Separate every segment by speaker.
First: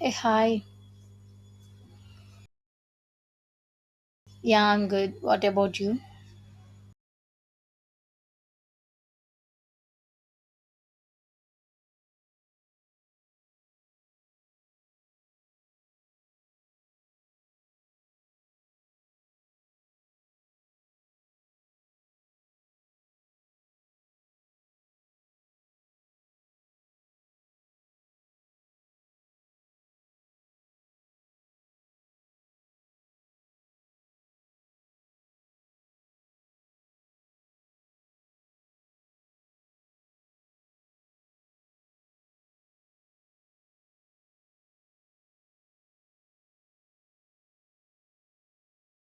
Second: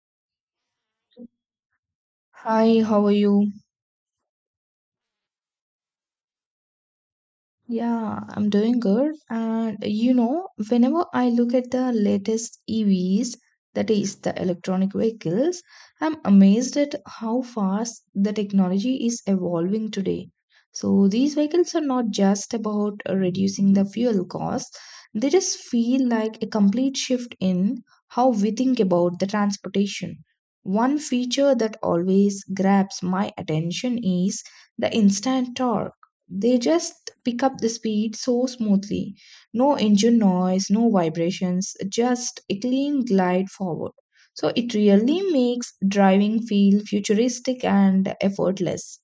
Speaker 1: Hey, hi.
Speaker 2: Hi, how are you?
Speaker 1: Yeah, I'm good. What about you?
Speaker 2: Yeah, I'm doing good. And you know, whenever I look at the latest EVs, that is the electronic vehicles, I'm amazed at how fast the technology is evolving today. So these vehicles are not just about reducing the fuel costs, they just feel like a complete shift in how we think about the transportation. One feature that always grabs my attention is the instant torque. They just pick up the speed so smoothly. No engine noise, no vibrations, just a clean glide forward. So it really makes driving feel futuristic and effortless.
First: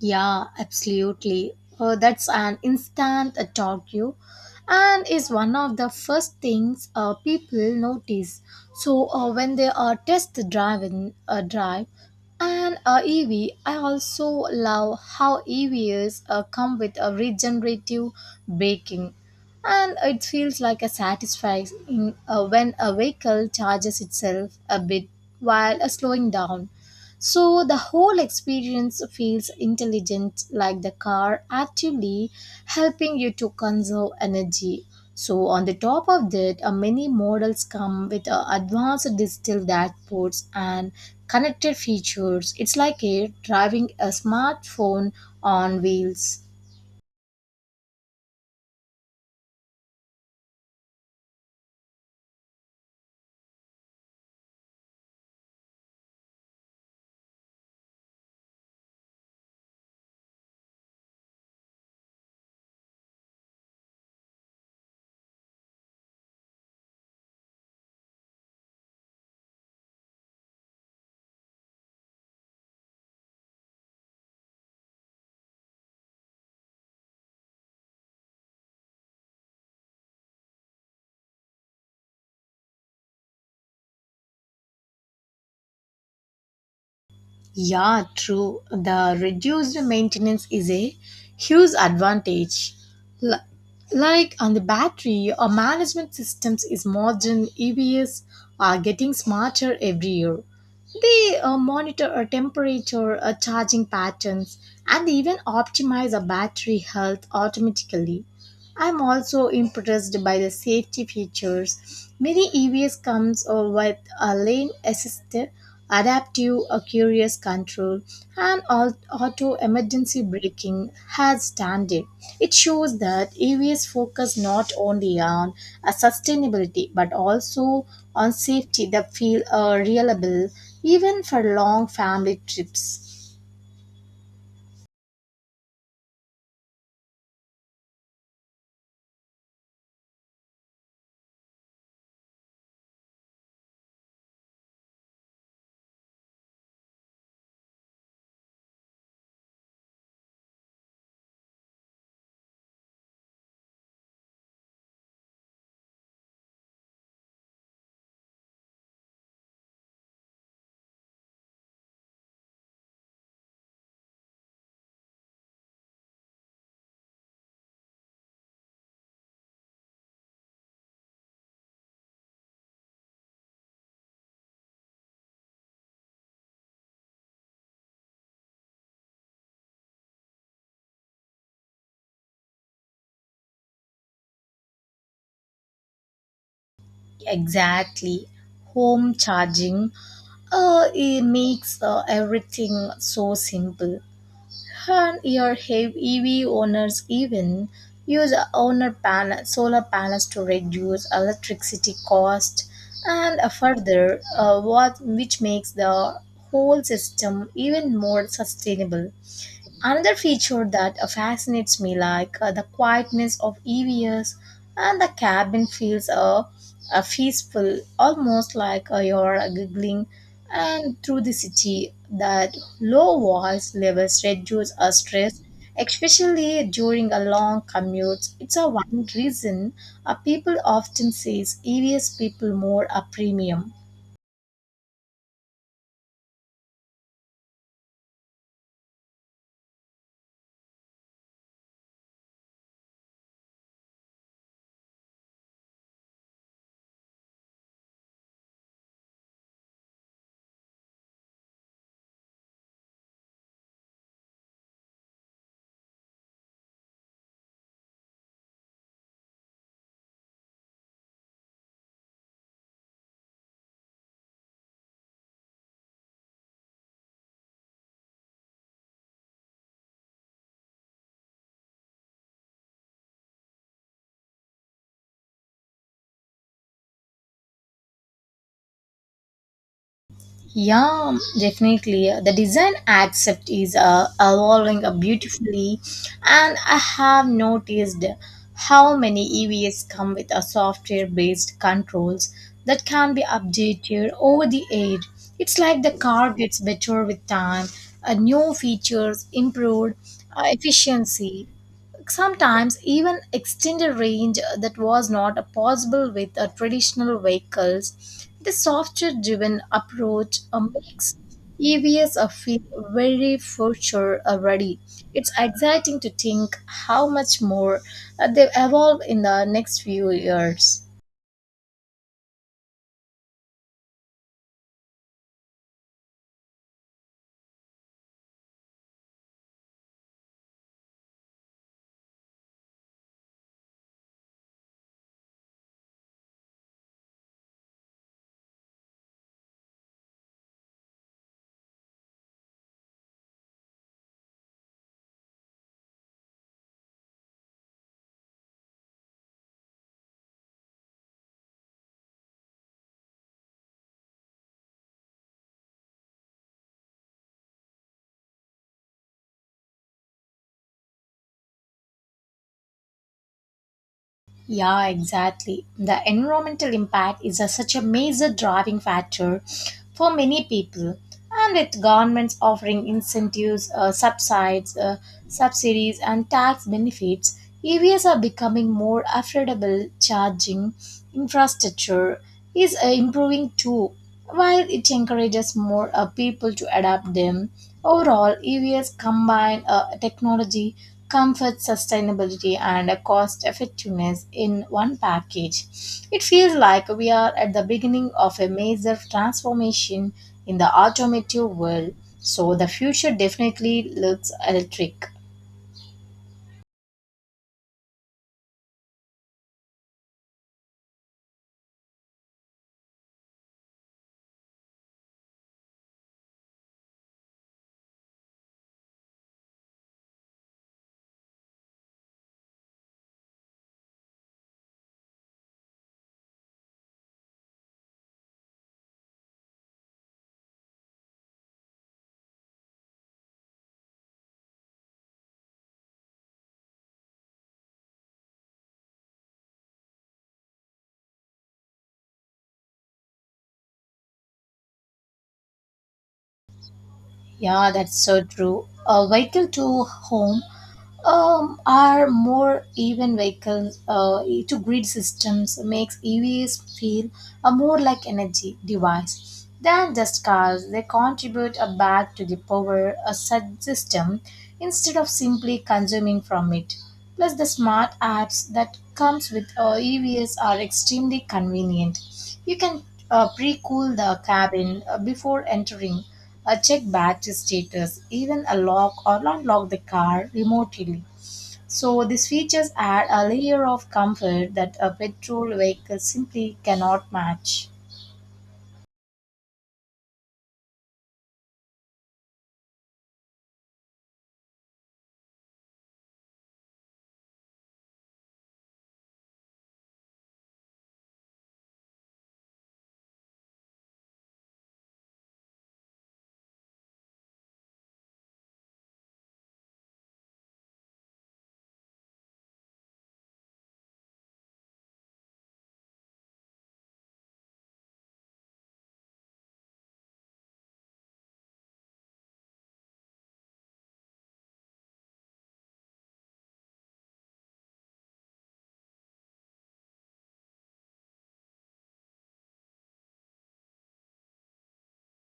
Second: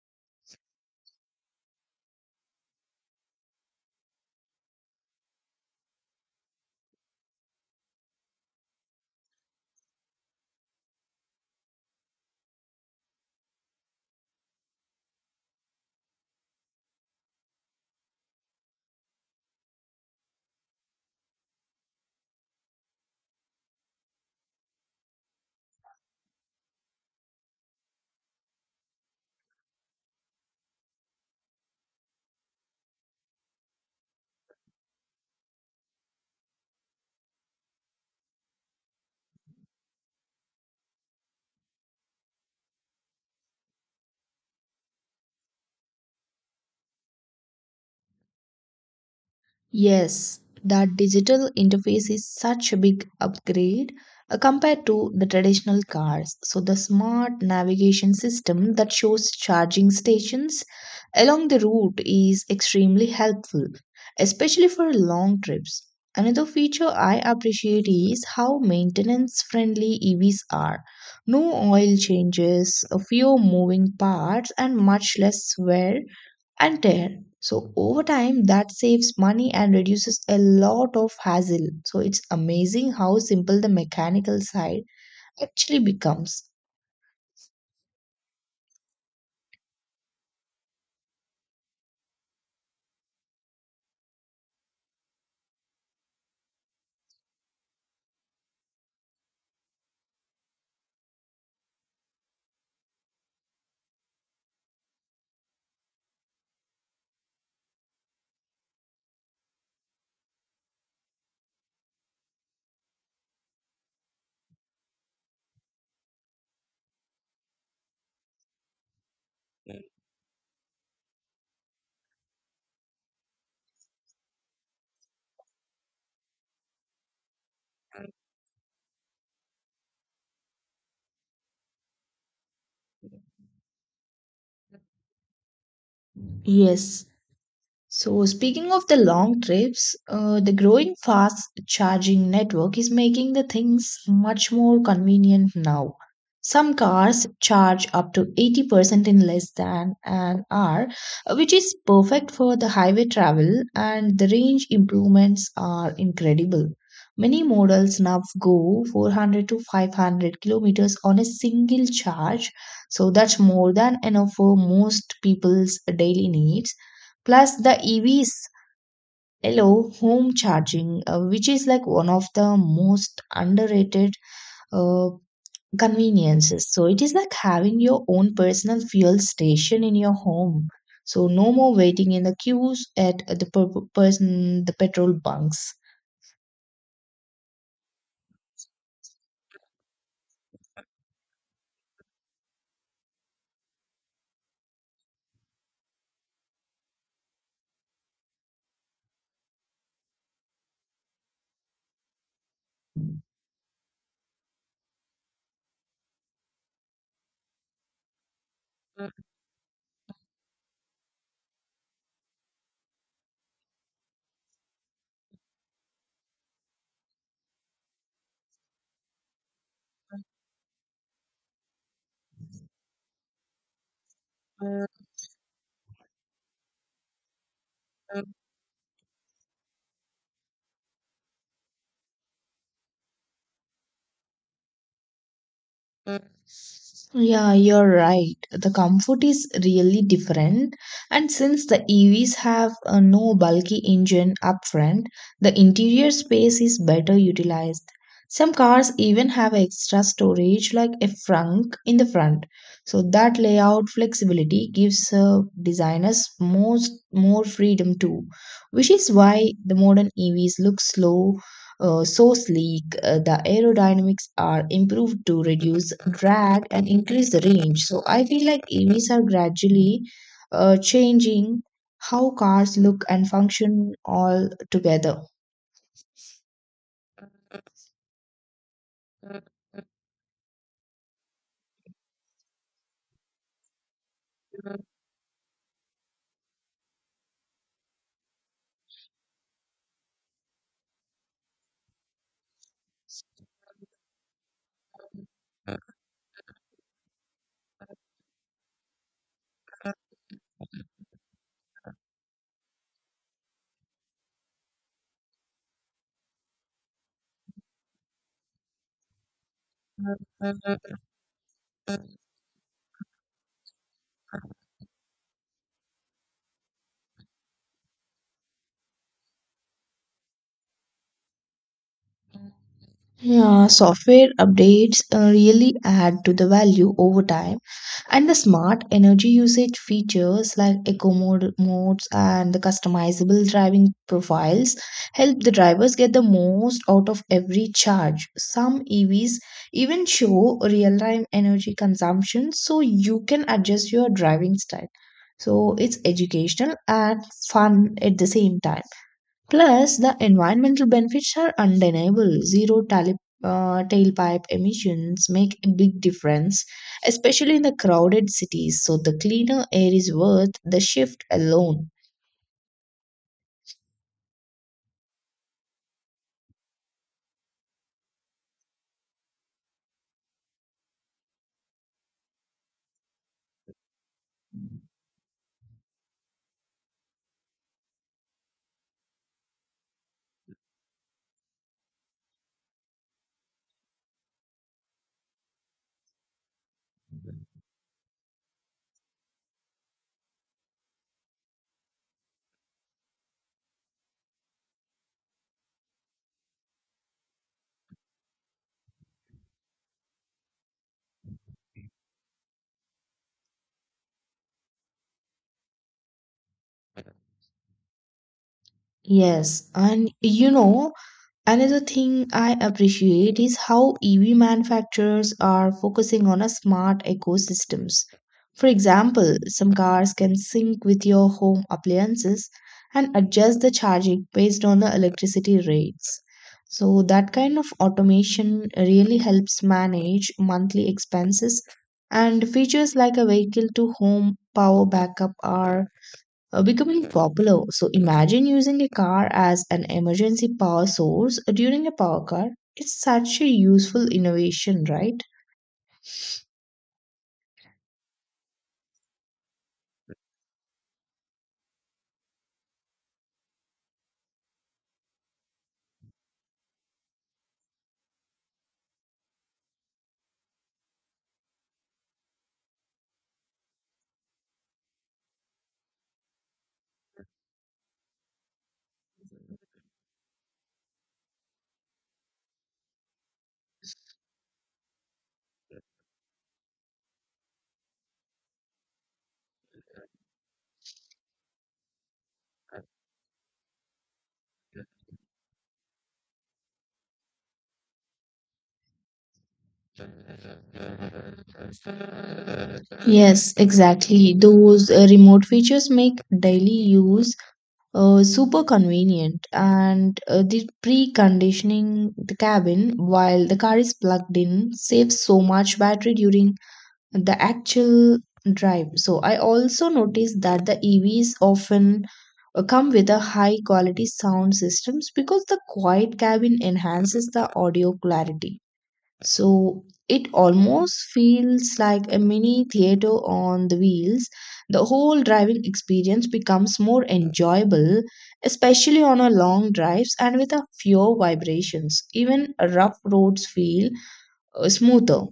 Speaker 1: Yeah, absolutely. That's an instant talk you and is one of the first things people notice. So when they are test driving a drive an EV, I also love how EVs come with a regenerative braking and it feels like a satisfying when a vehicle charges itself a bit while slowing down. So the whole experience feels intelligent, like the car actively helping you to conserve energy. So, on the top of that, many models come with advanced digital dashboards and connected features. It's like a driving a smartphone on wheels.
Speaker 2: Yes, that digital interface is such a big upgrade compared to the traditional cars. So, the smart navigation system that shows charging stations along the route is extremely helpful, especially for long trips. Another feature I appreciate is how maintenance friendly EVs are. No oil changes, fewer moving parts, and much less wear and tear. So over time, that saves money and reduces a lot of hassle. So it's amazing how simple the mechanical side actually becomes.
Speaker 1: Yeah, true. The reduced maintenance is a huge advantage. L- like on the battery, our management systems is modern. EVs are getting smarter every year. They monitor our temperature, our charging patterns, and they even optimize our battery health automatically. I'm also impressed by the safety features. Many EVs comes with a lane assist, adaptive curious control, and auto emergency braking as standard. It shows that EVs focus not only on sustainability but also on safety that feel reliable even for long family trips.
Speaker 2: Yes, so, speaking of the long trips, the growing fast charging network is making the things much more convenient now. Some cars charge up to 80% in less than an hour, which is perfect for the highway travel, and the range improvements are incredible. Many models now go 400 to 500 kilometers on a single charge, so that's more than enough for most people's daily needs. Plus the EVs allow home charging, which is like one of the most underrated uh, conveniences. So it is like having your own personal fuel station in your home. So no more waiting in the queues at the per- person the petrol bunks.
Speaker 1: Exactly. Home charging. It makes everything so simple. And your heavy EV owners even use a owner panel, solar panels to reduce electricity cost and further what which makes the whole system even more sustainable.
Speaker 2: Mm.
Speaker 1: Another feature that fascinates me, like the quietness of EVs and the cabin feels peaceful, almost like you're giggling and through the city. That low voice levels reduce our stress, especially during a long commute. It's a one reason people often says EVs people more a premium.
Speaker 2: Yeah, you're right. The comfort is really different. And since the EVs have a no bulky engine up front, the interior space is better utilized. Some cars even have extra storage like a trunk in the front. So that layout flexibility gives designers most more freedom too, which is why the modern EVs look slow, source leak. The aerodynamics are improved to reduce drag and increase the range. So I feel like EVs are gradually changing how cars look and function all together.
Speaker 1: Yeah, definitely. The design aspect is evolving beautifully, and I have noticed how many EVs come with a software-based controls that can be updated over the air. It's like the car gets better with time, new features, improved efficiency sometimes even extended range that was not possible with traditional vehicles. The software driven approach makes EVs feel very future ready. It's exciting to think how much more they evolve in the next few years.
Speaker 2: Yeah, software updates really add to the value over time. And the smart energy usage features like eco mode, modes and the customizable driving profiles help the drivers get the most out of every charge. Some EVs even show real time energy consumption so you can adjust your driving style. So it's educational and fun at the same time. Plus, the environmental benefits are undeniable. Zero tailpipe emissions make a big difference, especially in the crowded cities. So, the cleaner air is worth the shift alone.
Speaker 1: Yeah, exactly. The environmental impact is such a major driving factor for many people. And with governments offering incentives, subsidies, and tax benefits, EVs are becoming more affordable. Charging infrastructure is improving too. While it encourages more people to adopt them, overall EVs combine technology, comfort, sustainability, and cost effectiveness in one package. It feels like we are at the beginning of a major transformation in the automotive world, so the future definitely looks electric.
Speaker 2: Yes, and another thing I appreciate is how EV manufacturers are focusing on a smart ecosystems. For example, some cars can sync with your home appliances and adjust the charging based on the electricity rates. So that kind of automation really helps manage monthly expenses and features like a vehicle to home power backup are becoming popular. So imagine using a car as an emergency power source during a power cut. It's such a useful innovation, right?
Speaker 1: Yeah, that's so true. A vehicle to home are more even vehicles to grid systems makes EVs feel a more like energy device than just cars. They contribute a back to the power a system instead of simply consuming from it. Plus, the smart apps that comes with EVs are extremely convenient. You can pre-cool the cabin before entering, check battery status, even unlock or unlock the car remotely. So these features add a layer of comfort that a petrol vehicle simply cannot match.
Speaker 2: Yes, exactly. Those remote features make daily use super convenient, and the preconditioning the cabin while the car is plugged in saves so much battery during the actual drive. So I also noticed that the EVs often come with a high quality sound systems because the quiet cabin enhances the audio clarity. So it almost feels like a mini theater on the wheels. The whole driving experience becomes more enjoyable, especially on our long drives and with a fewer vibrations. Even rough roads feel smoother.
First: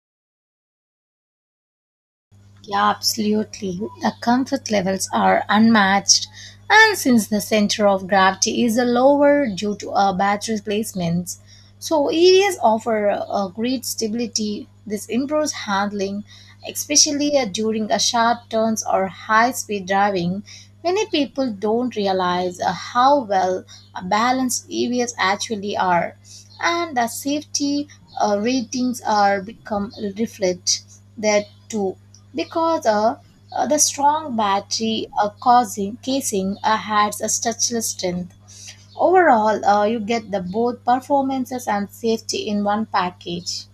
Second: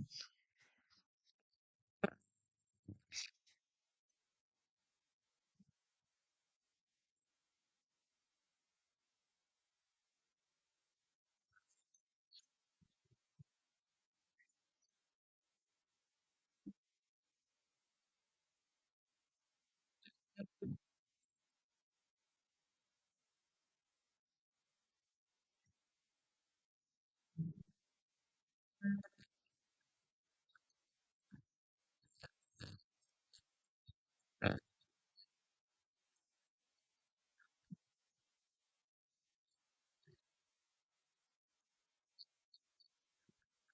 Speaker 1: Yeah, absolutely. The comfort levels are unmatched, and since the center of gravity is lower due to battery placements, so EVs offer a great stability. This improves handling, especially during a sharp turns or high-speed driving. Many people don't realize how well balanced EVs actually are and the safety ratings are become reflect that too because the strong battery causing casing has a touchless strength overall you get the both performances and safety in one package.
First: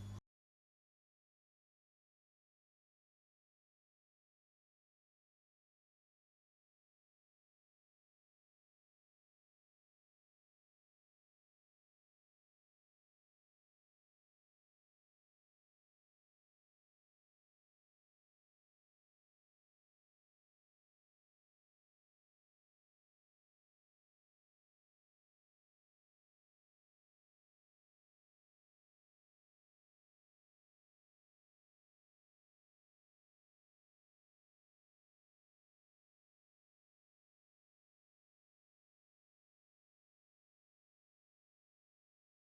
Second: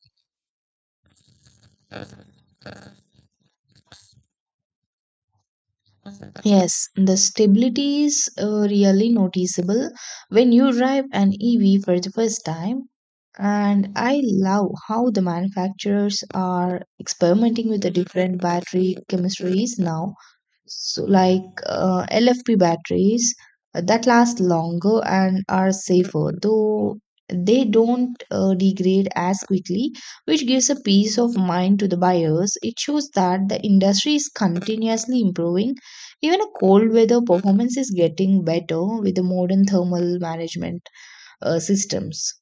Speaker 2: Yes, the stability is really noticeable when you drive an EV for the first time. And I love how the manufacturers are experimenting with the different battery chemistries now, so like LFP batteries that last longer and are safer, though they don't degrade as quickly, which gives a peace of mind to the buyers. It shows that the industry is continuously improving. Even a cold weather performance is getting better with the modern thermal management systems.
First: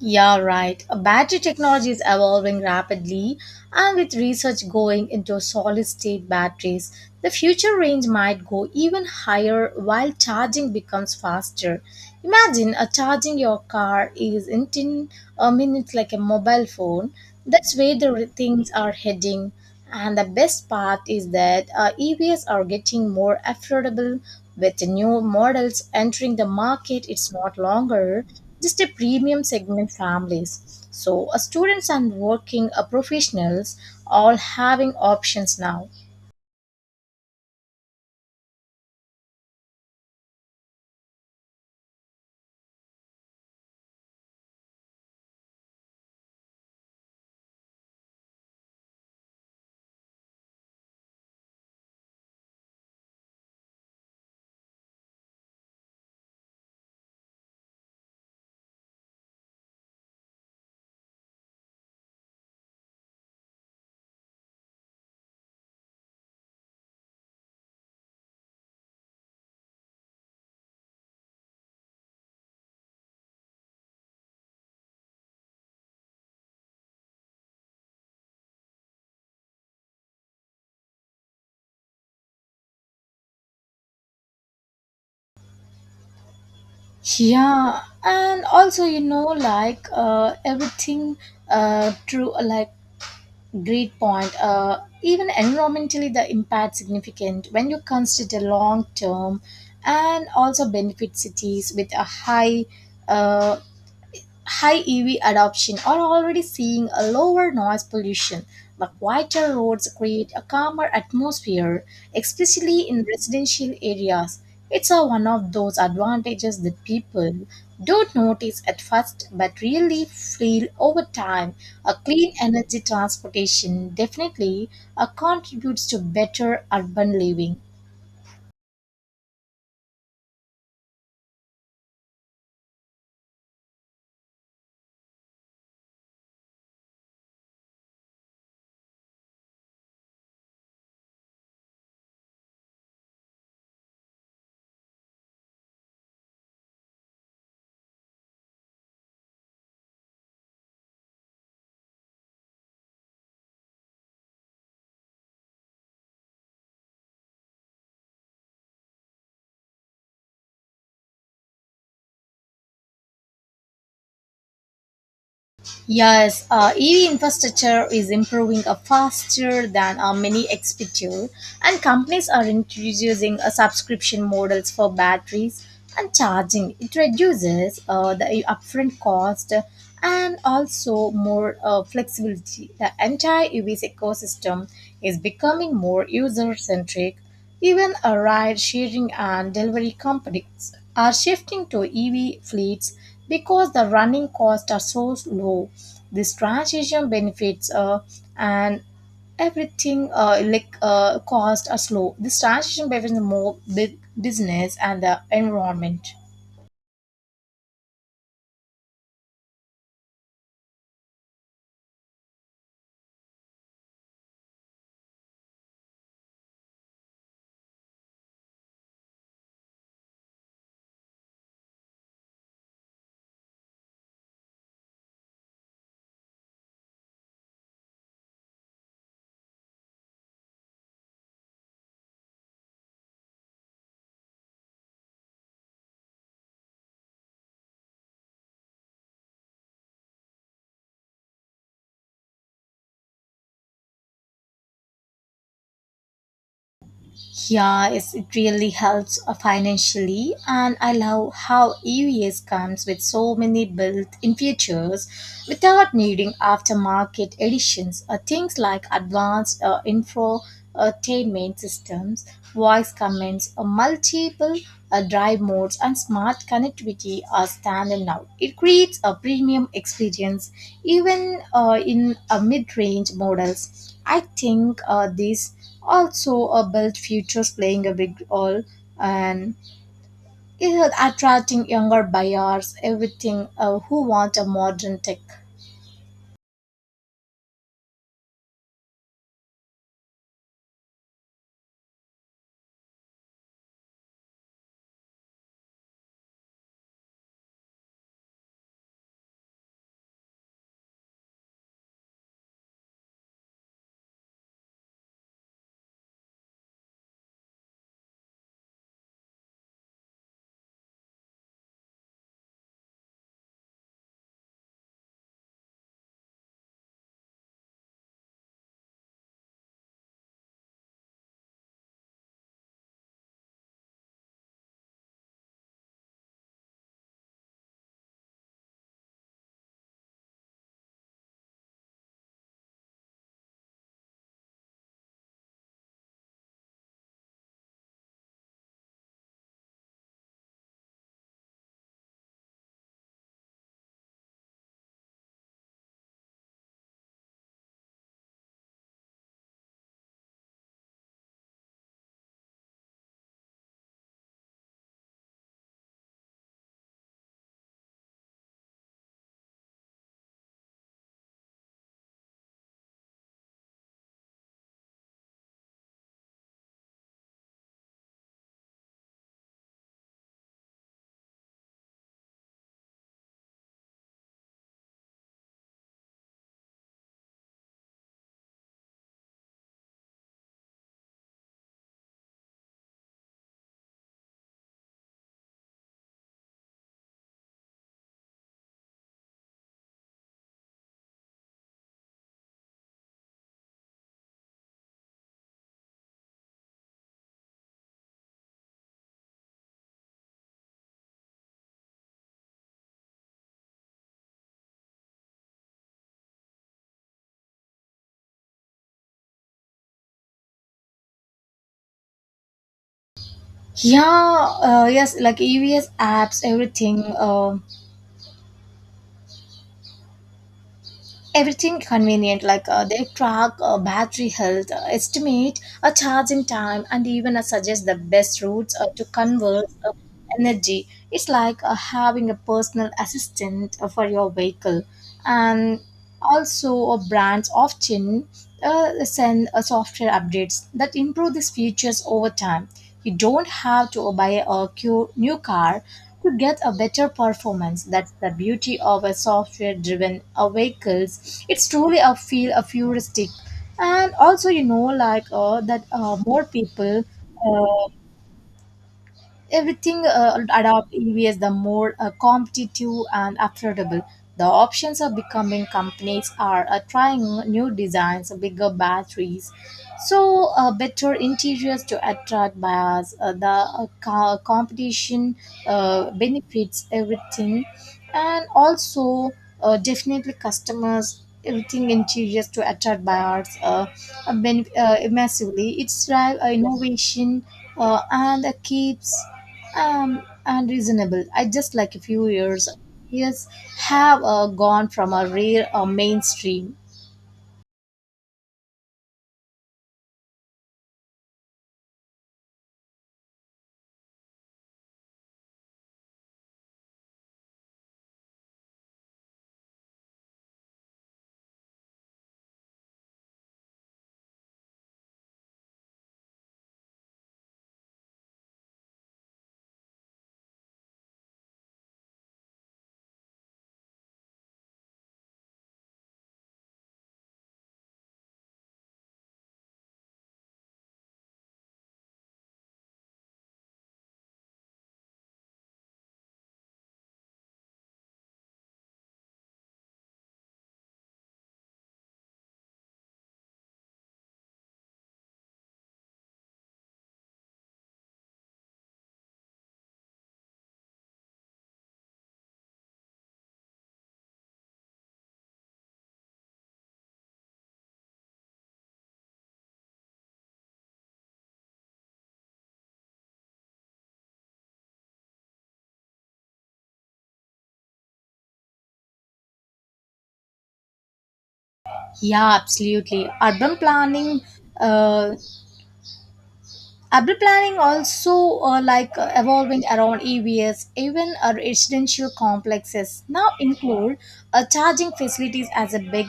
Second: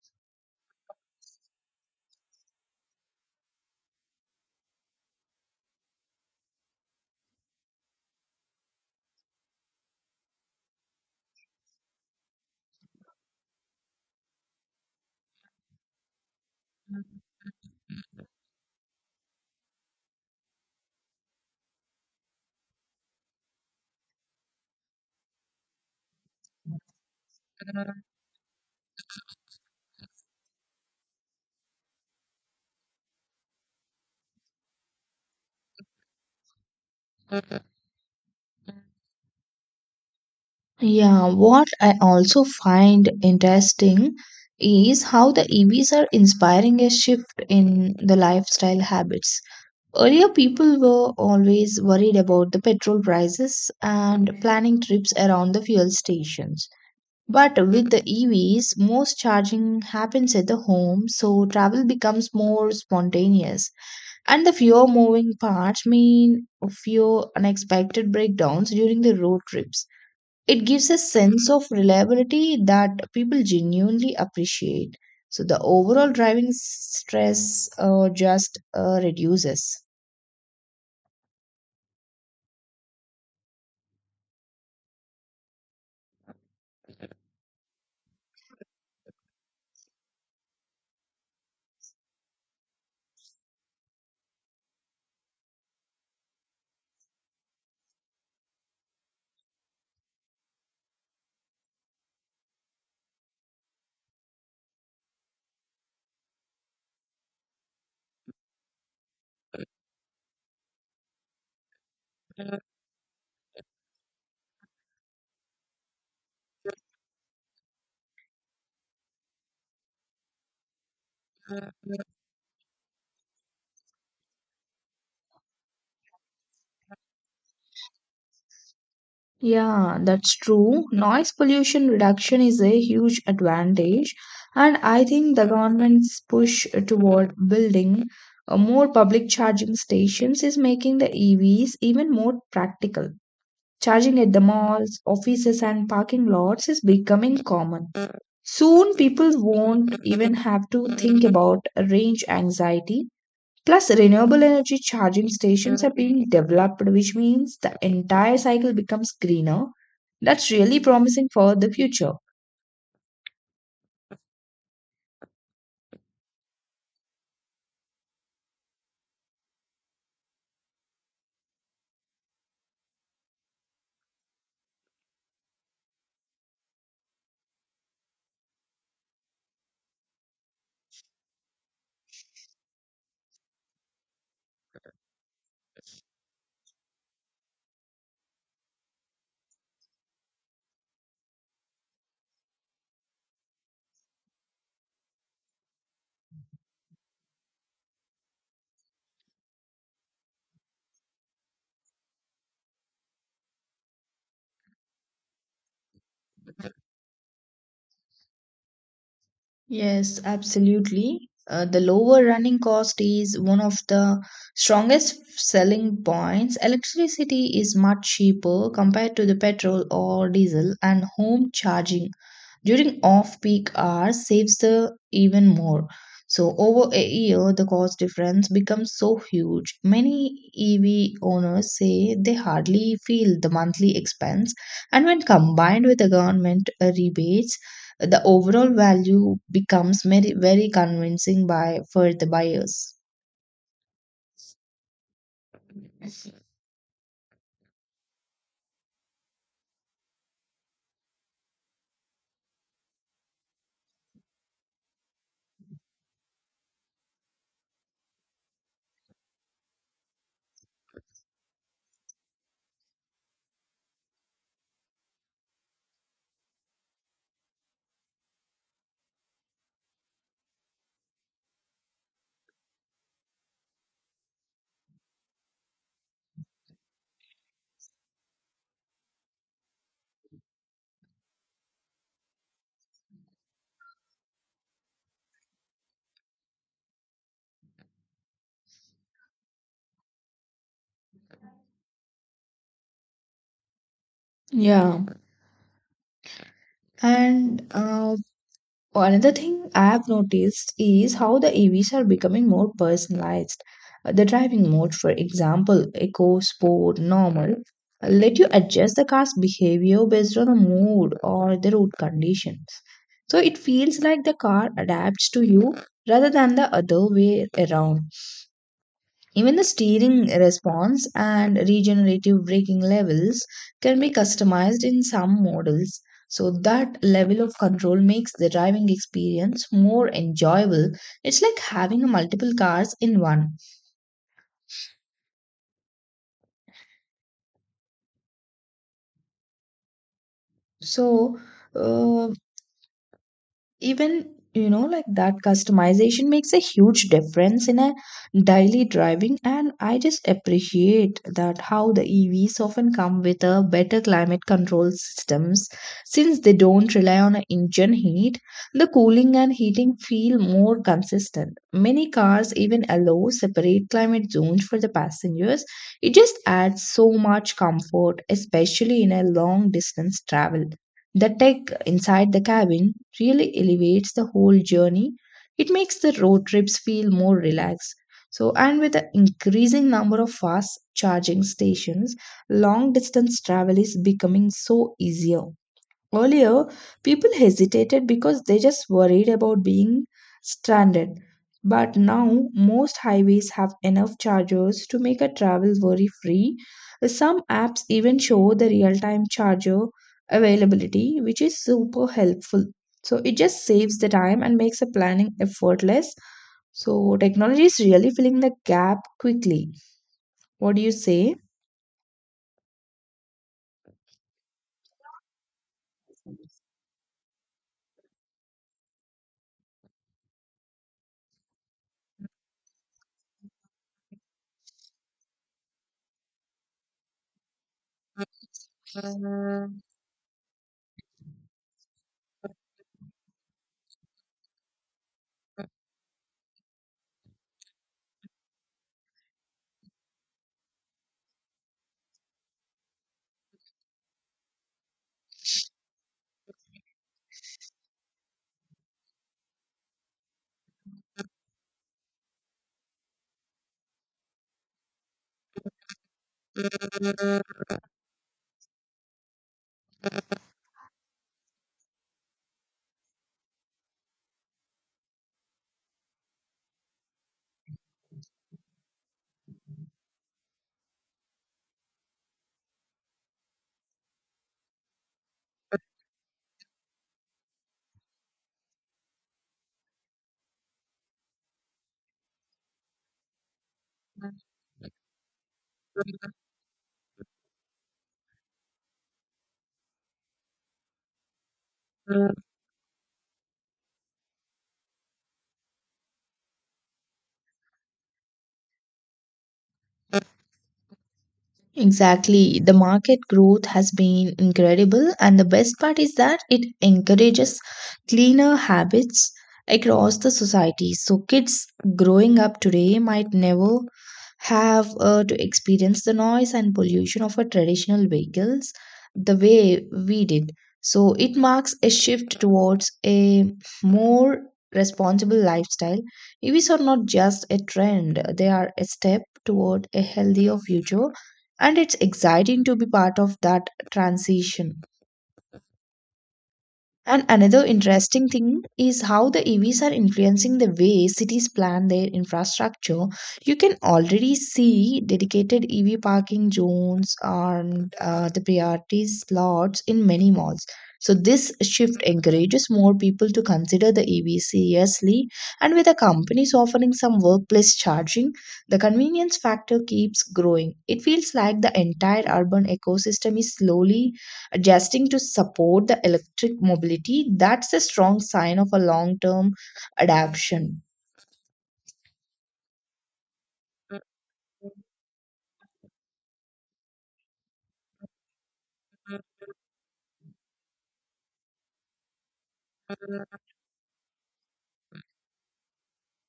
Speaker 1: Yeah, right. Battery technology is evolving rapidly, and with research going into solid state batteries, the future range might go even higher while charging becomes faster. Imagine charging your car is in 10 a minute like a mobile phone. That's where the things are heading. And the best part is that EVs are getting more affordable with new models entering the market. It's not longer just a premium segment families. So, students and working professionals all having options now.
Speaker 2: Yeah, what I also find interesting is how the EVs are inspiring a shift in the lifestyle habits. Earlier, people were always worried about the petrol prices and planning trips around the fuel stations. But with the EVs, most charging happens at the home, so travel becomes more spontaneous. And the fewer moving parts mean fewer unexpected breakdowns during the road trips. It gives a sense of reliability that people genuinely appreciate. So the overall driving stress just reduces.
Speaker 1: Yeah, and also like everything through like. Great point. Even environmentally, the impact significant when you consider long term, and also benefit cities with a uh, high EV adoption are already seeing a lower noise pollution, but quieter roads create a calmer atmosphere, especially in residential areas. It's a one of those advantages that people don't notice at first but really feel over time. A clean energy transportation definitely contributes to better urban living.
Speaker 2: Yeah, that's true. Noise pollution reduction is a huge advantage, and I think the government's push toward building more public charging stations is making the EVs even more practical. Charging at the malls, offices, and parking lots is becoming common. Soon, people won't even have to think about range anxiety. Plus, renewable energy charging stations are being developed, which means the entire cycle becomes greener. That's really promising for the future.
Speaker 1: Yes, EV infrastructure is improving faster than many expected, and companies are introducing subscription models for batteries and charging. It reduces the upfront cost and also more flexibility. The entire EV's ecosystem is becoming more user centric even a ride sharing and delivery companies are shifting to EV fleets because the running costs are so low. This transition benefits and everything like costs are slow. This transition benefits more big business and the environment.
Speaker 2: Yes, absolutely. The lower running cost is one of the strongest selling points. Electricity is much cheaper compared to the petrol or diesel, and home charging during off-peak hours saves the even more. So over a year, the cost difference becomes so huge. Many EV owners say they hardly feel the monthly expense, and when combined with the government rebates, the overall value becomes very, very convincing by for the buyers.
Speaker 1: Yeah, it really helps financially, and I love how EVS comes with so many built-in features without needing aftermarket additions. Things like advanced infotainment systems, voice commands, multiple drive modes and smart connectivity are standard now. It creates a premium experience even in mid-range models. I think these also built futures playing a big role and it is attracting younger buyers, everything who want a modern tech.
Speaker 2: Yeah. And another thing I've noticed is how the EVs are becoming more personalized. The driving mode, for example, eco, sport, normal, let you adjust the car's behavior based on the mood or the road conditions. So it feels like the car adapts to you rather than the other way around. Even the steering response and regenerative braking levels can be customized in some models, so that level of control makes the driving experience more enjoyable. It's like having multiple cars in one. So, uh, even like that customization makes a huge difference in a daily driving. And I just appreciate that how the EVs often come with a better climate control systems, since they don't rely on a engine heat. The cooling and heating feel more consistent. Many cars even allow separate climate zones for the passengers. It just adds so much comfort, especially in a long distance travel. The tech inside the cabin really elevates the whole journey. It makes the road trips feel more relaxed. So, and with the increasing number of fast charging stations, long distance travel is becoming so easier. Earlier, people hesitated because they just worried about being stranded. But now, most highways have enough chargers to make a travel worry free. Some apps even show the real time charger availability, which is super helpful. So, it just saves the time and makes the planning effortless. So, technology is really filling the gap quickly. What do you say?
Speaker 1: Yeah, yes, like EVS apps, everything. Everything convenient like they track battery health estimate a charging time and even suggest the best routes to convert energy. It's like having a personal assistant for your vehicle, and also brands often send software updates that improve these features over time. You don't have to buy a new car to get a better performance. That's the beauty of a software-driven vehicles. It's truly a feel a futuristic, and also like that more people uh, everything adopt EVs, the more competitive and affordable. The options are becoming companies are trying new designs, bigger batteries, so better interiors to attract buyers. The competition benefits everything, and also definitely customers. Everything interiors to attract buyers massively. It's drive innovation and keeps and reasonable. I just like a few years. Yes, have gone from a rare mainstream.
Speaker 2: Exactly. The market growth has been incredible, and the best part is that it encourages cleaner habits across the society. So, kids growing up today might never have to experience the noise and pollution of our traditional vehicles the way we did. So, it marks a shift towards a more responsible lifestyle. EVs are not just a trend, they are a step toward a healthier future. And it's exciting to be part of that transition. And another interesting thing is how the EVs are influencing the way cities plan their infrastructure. You can already see dedicated EV parking zones and the priority slots in many malls. So, this shift encourages more people to consider the EV seriously. And with the companies offering some workplace charging, the convenience factor keeps growing. It feels like the entire urban ecosystem is slowly adjusting to support the electric mobility. That's a strong sign of a long term adaptation.
Speaker 1: Yeah, absolutely. Uh, Urban planning also like evolving around EVs, even residential complexes now include charging facilities as a big,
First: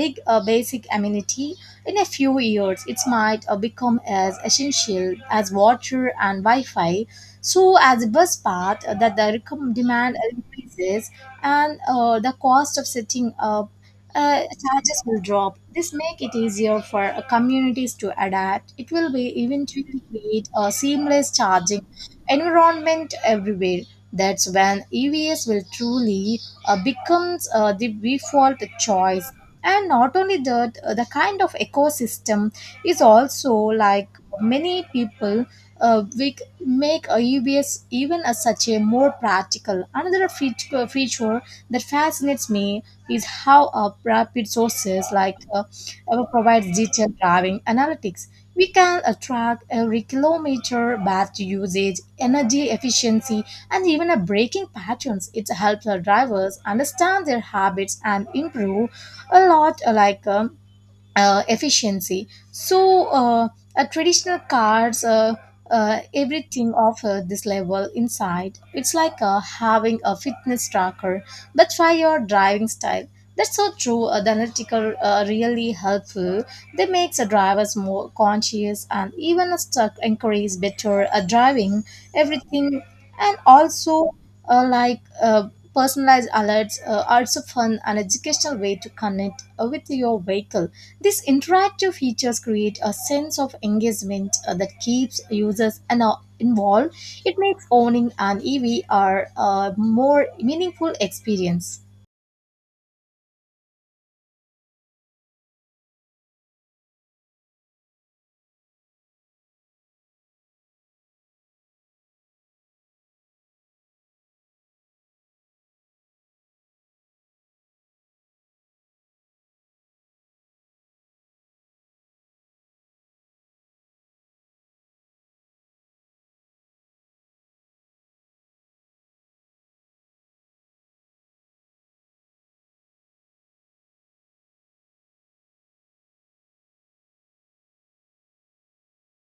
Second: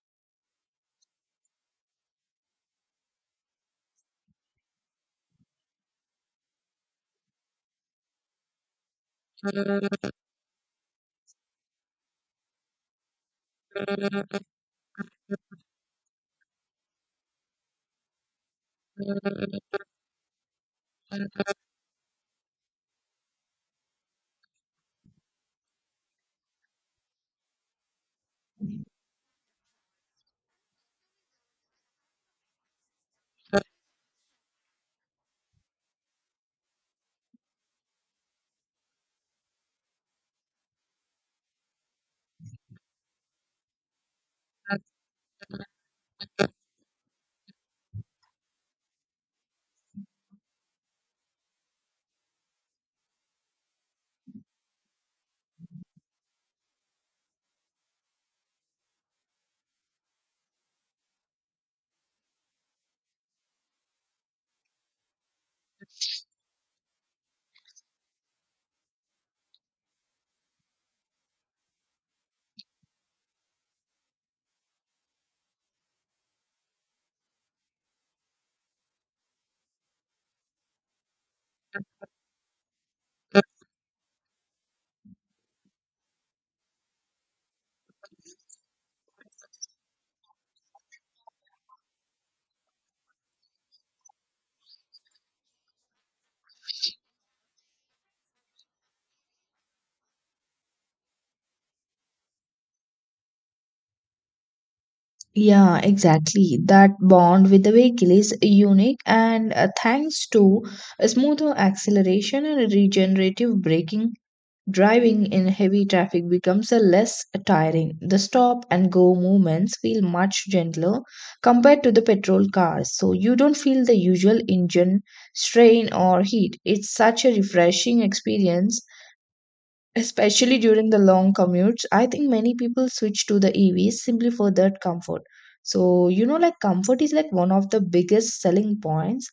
Speaker 1: big basic amenity. In a few years, it might become as essential as water and Wi-Fi. So, as a bus path that the demand increases and the cost of setting up charges will drop. This make it easier for communities to adapt. It will be eventually create a seamless charging environment everywhere. That's when EVs will truly becomes the default choice. And not only that, the kind of ecosystem is also like many people uh, we c- make a EVs even as such a more practical. Another feature that fascinates me is how rapid sources like provides digital driving analytics. We can track every kilometer, battery usage, energy efficiency, and even a braking patterns. It helps our drivers understand their habits and improve a lot. Like efficiency. So a traditional cars, everything of this level inside. It's like having a fitness tracker, but for your driving style. That's so true. The analytical really helpful. They makes the drivers more conscious and even a stuck encourage better driving. Everything and also like personalized alerts are also fun and educational way to connect with your vehicle. These interactive features create a sense of engagement that keeps users and involved. It makes owning an EV a more meaningful experience.
Speaker 2: Yeah, exactly. That bond with the vehicle is unique, and thanks to a smoother acceleration and regenerative braking, driving in heavy traffic becomes a less tiring. The stop and go movements feel much gentler compared to the petrol cars, so you don't feel the usual engine strain or heat. It's such a refreshing experience. Especially during the long commutes, I think many people switch to the EVs simply for that comfort. So, like comfort is like one of the biggest selling points.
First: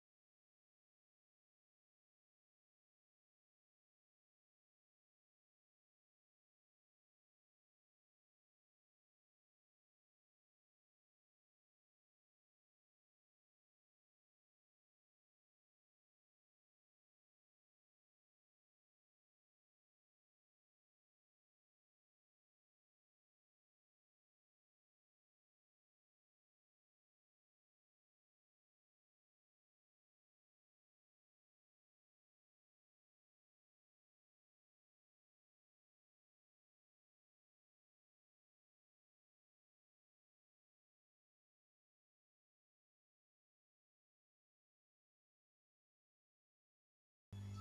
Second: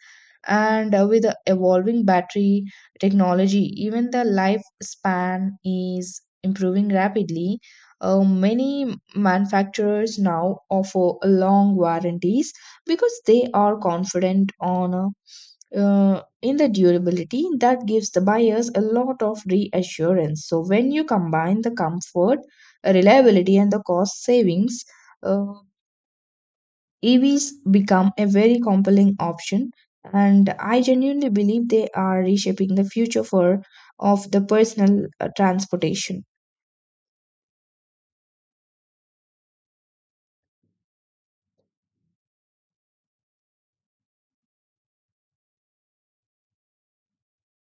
Speaker 2: And with the evolving battery technology, even the lifespan is improving rapidly. Many manufacturers now offer long warranties because they are confident on in the durability that gives the buyers a lot of reassurance. So when you combine the comfort, reliability, and the cost savings, uh, EVs become a very compelling option. And I genuinely believe they are reshaping the future for of the personal transportation.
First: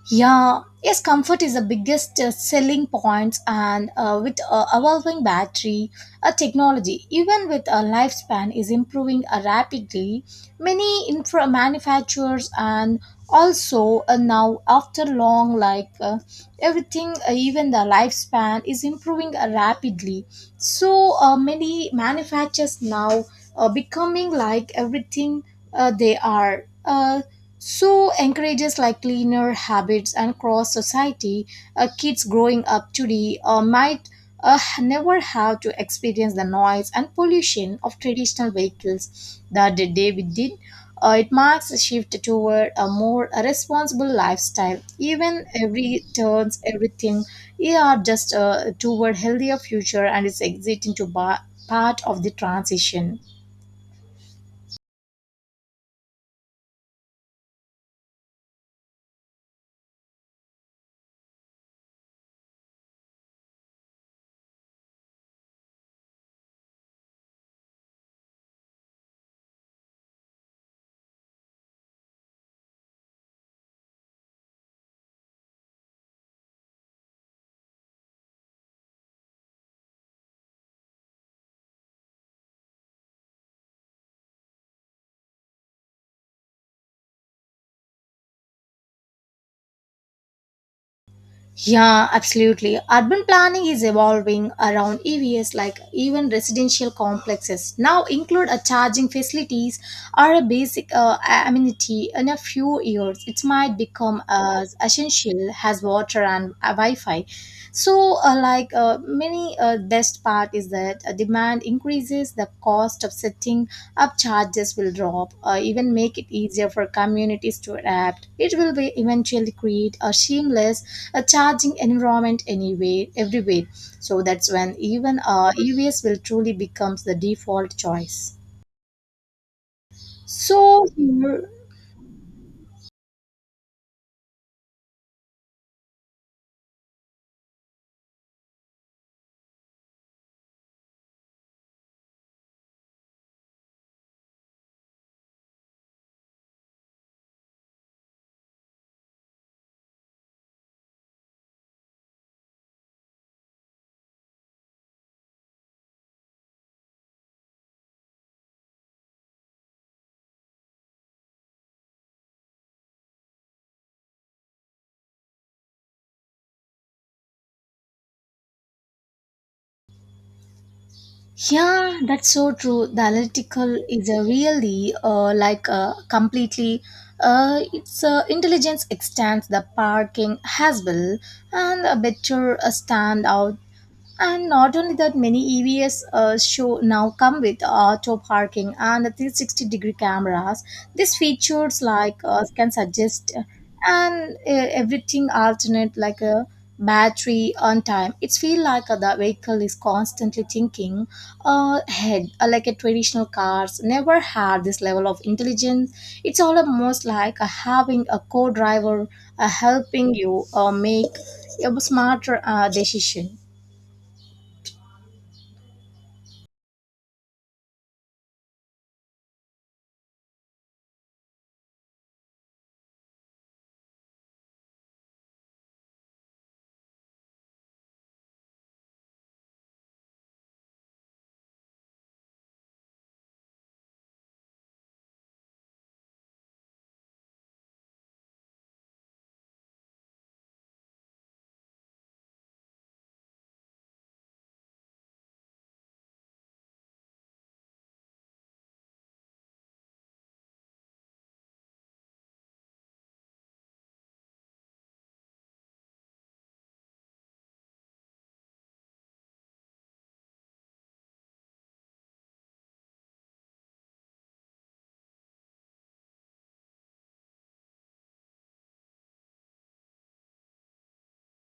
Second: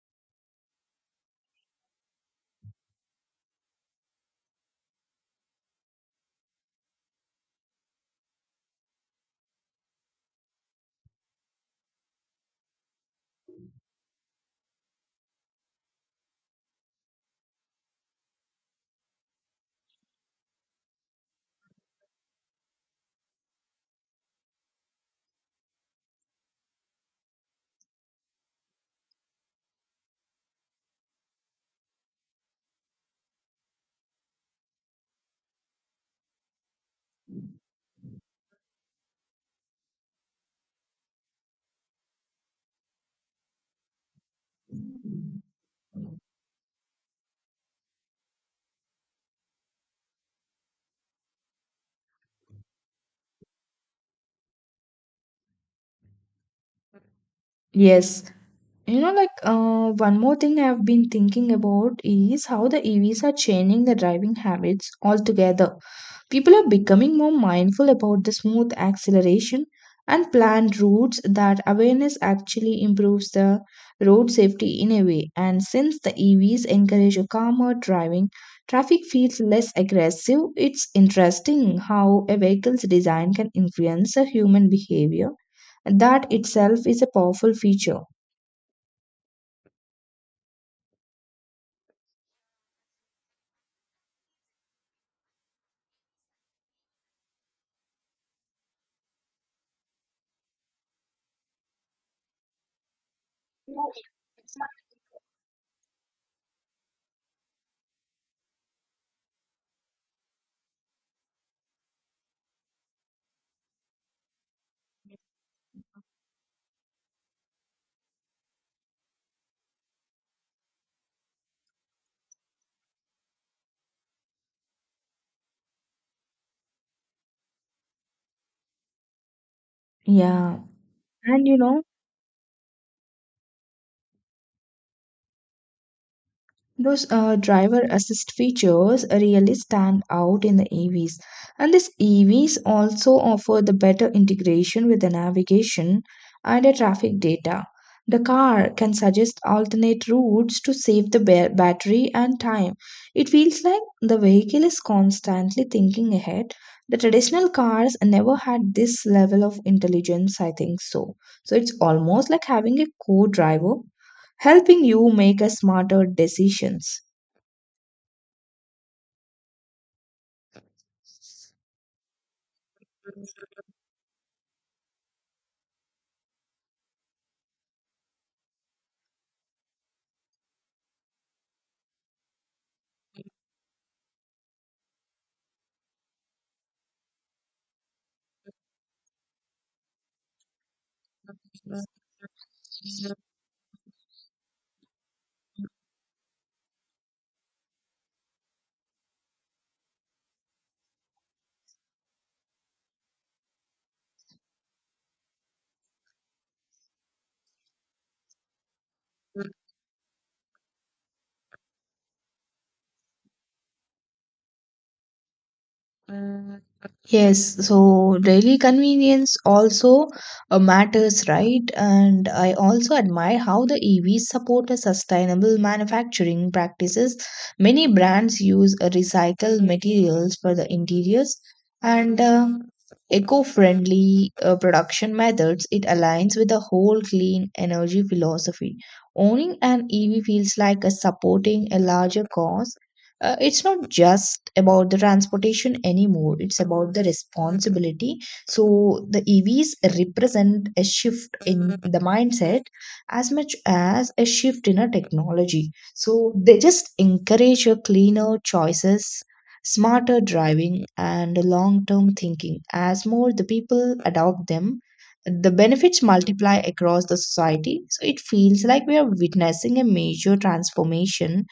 Speaker 1: Yeah, yes, comfort is the biggest selling point, and with evolving battery technology, even with a lifespan is improving rapidly. Many infra manufacturers and also now after long like everything, even the lifespan is improving rapidly. So many manufacturers now becoming like everything they are. So encourages like cleaner habits and cross society, kids growing up today might never have to experience the noise and pollution of traditional vehicles that the day we did. It marks a shift toward a more responsible lifestyle. Even every turns, everything, they are just toward healthier future, and it's exiting to part of the transition.
Speaker 2: Yes. You know, like one more thing I've been thinking about is how the EVs are changing the driving habits altogether. People are becoming more mindful about the smooth acceleration and planned routes. That awareness actually improves the road safety in a way. And since the EVs encourage a calmer driving, traffic feels less aggressive. It's interesting how a vehicle's design can influence a human behavior. That itself is a powerful feature.
Speaker 1: Yeah, absolutely. Urban planning is evolving around EVs, like even residential complexes now include a charging facilities or a basic amenity. In a few years, it might become as essential as water and Wi-Fi. So, like many best part is that demand increases, the cost of setting up charges will drop, even make it easier for communities to adapt. It will be eventually create a seamless charging environment anywhere, everywhere. So that's when even EVs will truly becomes the default choice.
Speaker 2: Yeah.
Speaker 1: So
Speaker 2: And
Speaker 1: here.
Speaker 2: you know, those driver assist features really stand out in the EVs. And these EVs also offer the better integration with the navigation and the traffic data. The car can suggest alternate routes to save the battery and time. It feels like the vehicle is constantly thinking ahead. The traditional cars never had this level of intelligence, I think so. So it's almost like having a co driver helping you make a smarter decisions.
Speaker 1: Yeah, that's so true. The analytical is a really like completely its intelligence extends the parking has well and a better standout. And not only that, many EVs show now come with auto parking and 360-degree cameras. These features like can suggest and everything alternate like a battery on time. It's feel like the vehicle is constantly thinking ahead, like a traditional cars never had this level of intelligence. It's all almost like having a co-driver helping you make a smarter decision.
Speaker 2: Yes, so daily convenience also matters, right? And I also admire how the EVs support a sustainable manufacturing practices. Many brands use recycled materials for the interiors and eco-friendly production methods. It aligns with the whole clean energy philosophy. Owning an EV feels like a supporting a larger cause, it's not just about the transportation anymore. It's about the responsibility. So the EVs represent a shift in the mindset as much as a shift in a technology. So they just encourage a cleaner choices, smarter driving, and long term thinking. As more the people adopt them, the benefits multiply across the society. So it feels like we are witnessing a major transformation.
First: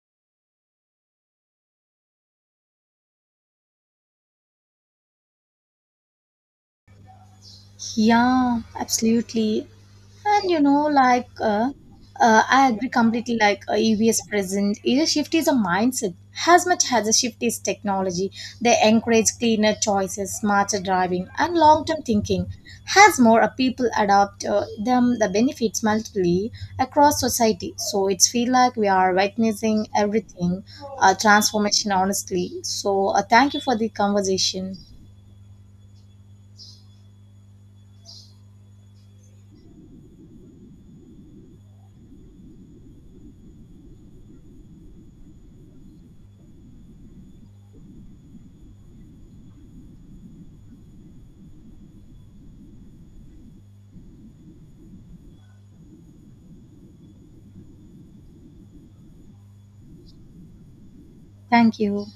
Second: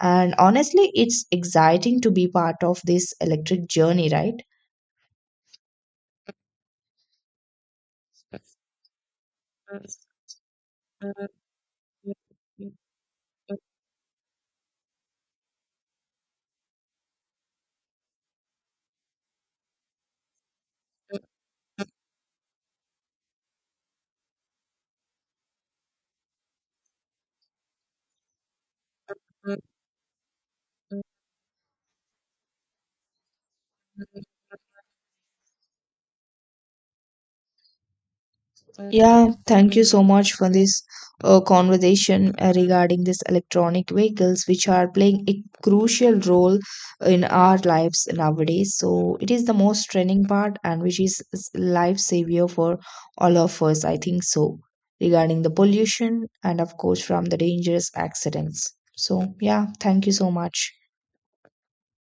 Speaker 2: And honestly, it's exciting to be part of this electric journey, right?
Speaker 1: Yeah, absolutely. And like, I agree completely. Like, EVS present, either shift is a mindset as much as a shift is technology. They encourage cleaner choices, smarter driving, and long term thinking. As more people adopt them, the benefits multiply across society. So it's feel like we are witnessing everything, transformation, honestly. So, thank you for the conversation.
Speaker 2: Yeah, thank you so much for this conversation regarding these electronic vehicles, which are playing a crucial role in our lives nowadays. So it is the most trending part, and which is life savior for all of us. I think so. Regarding the pollution, and of course, from the dangerous accidents. So yeah, thank you so much.
Speaker 1: Thank you.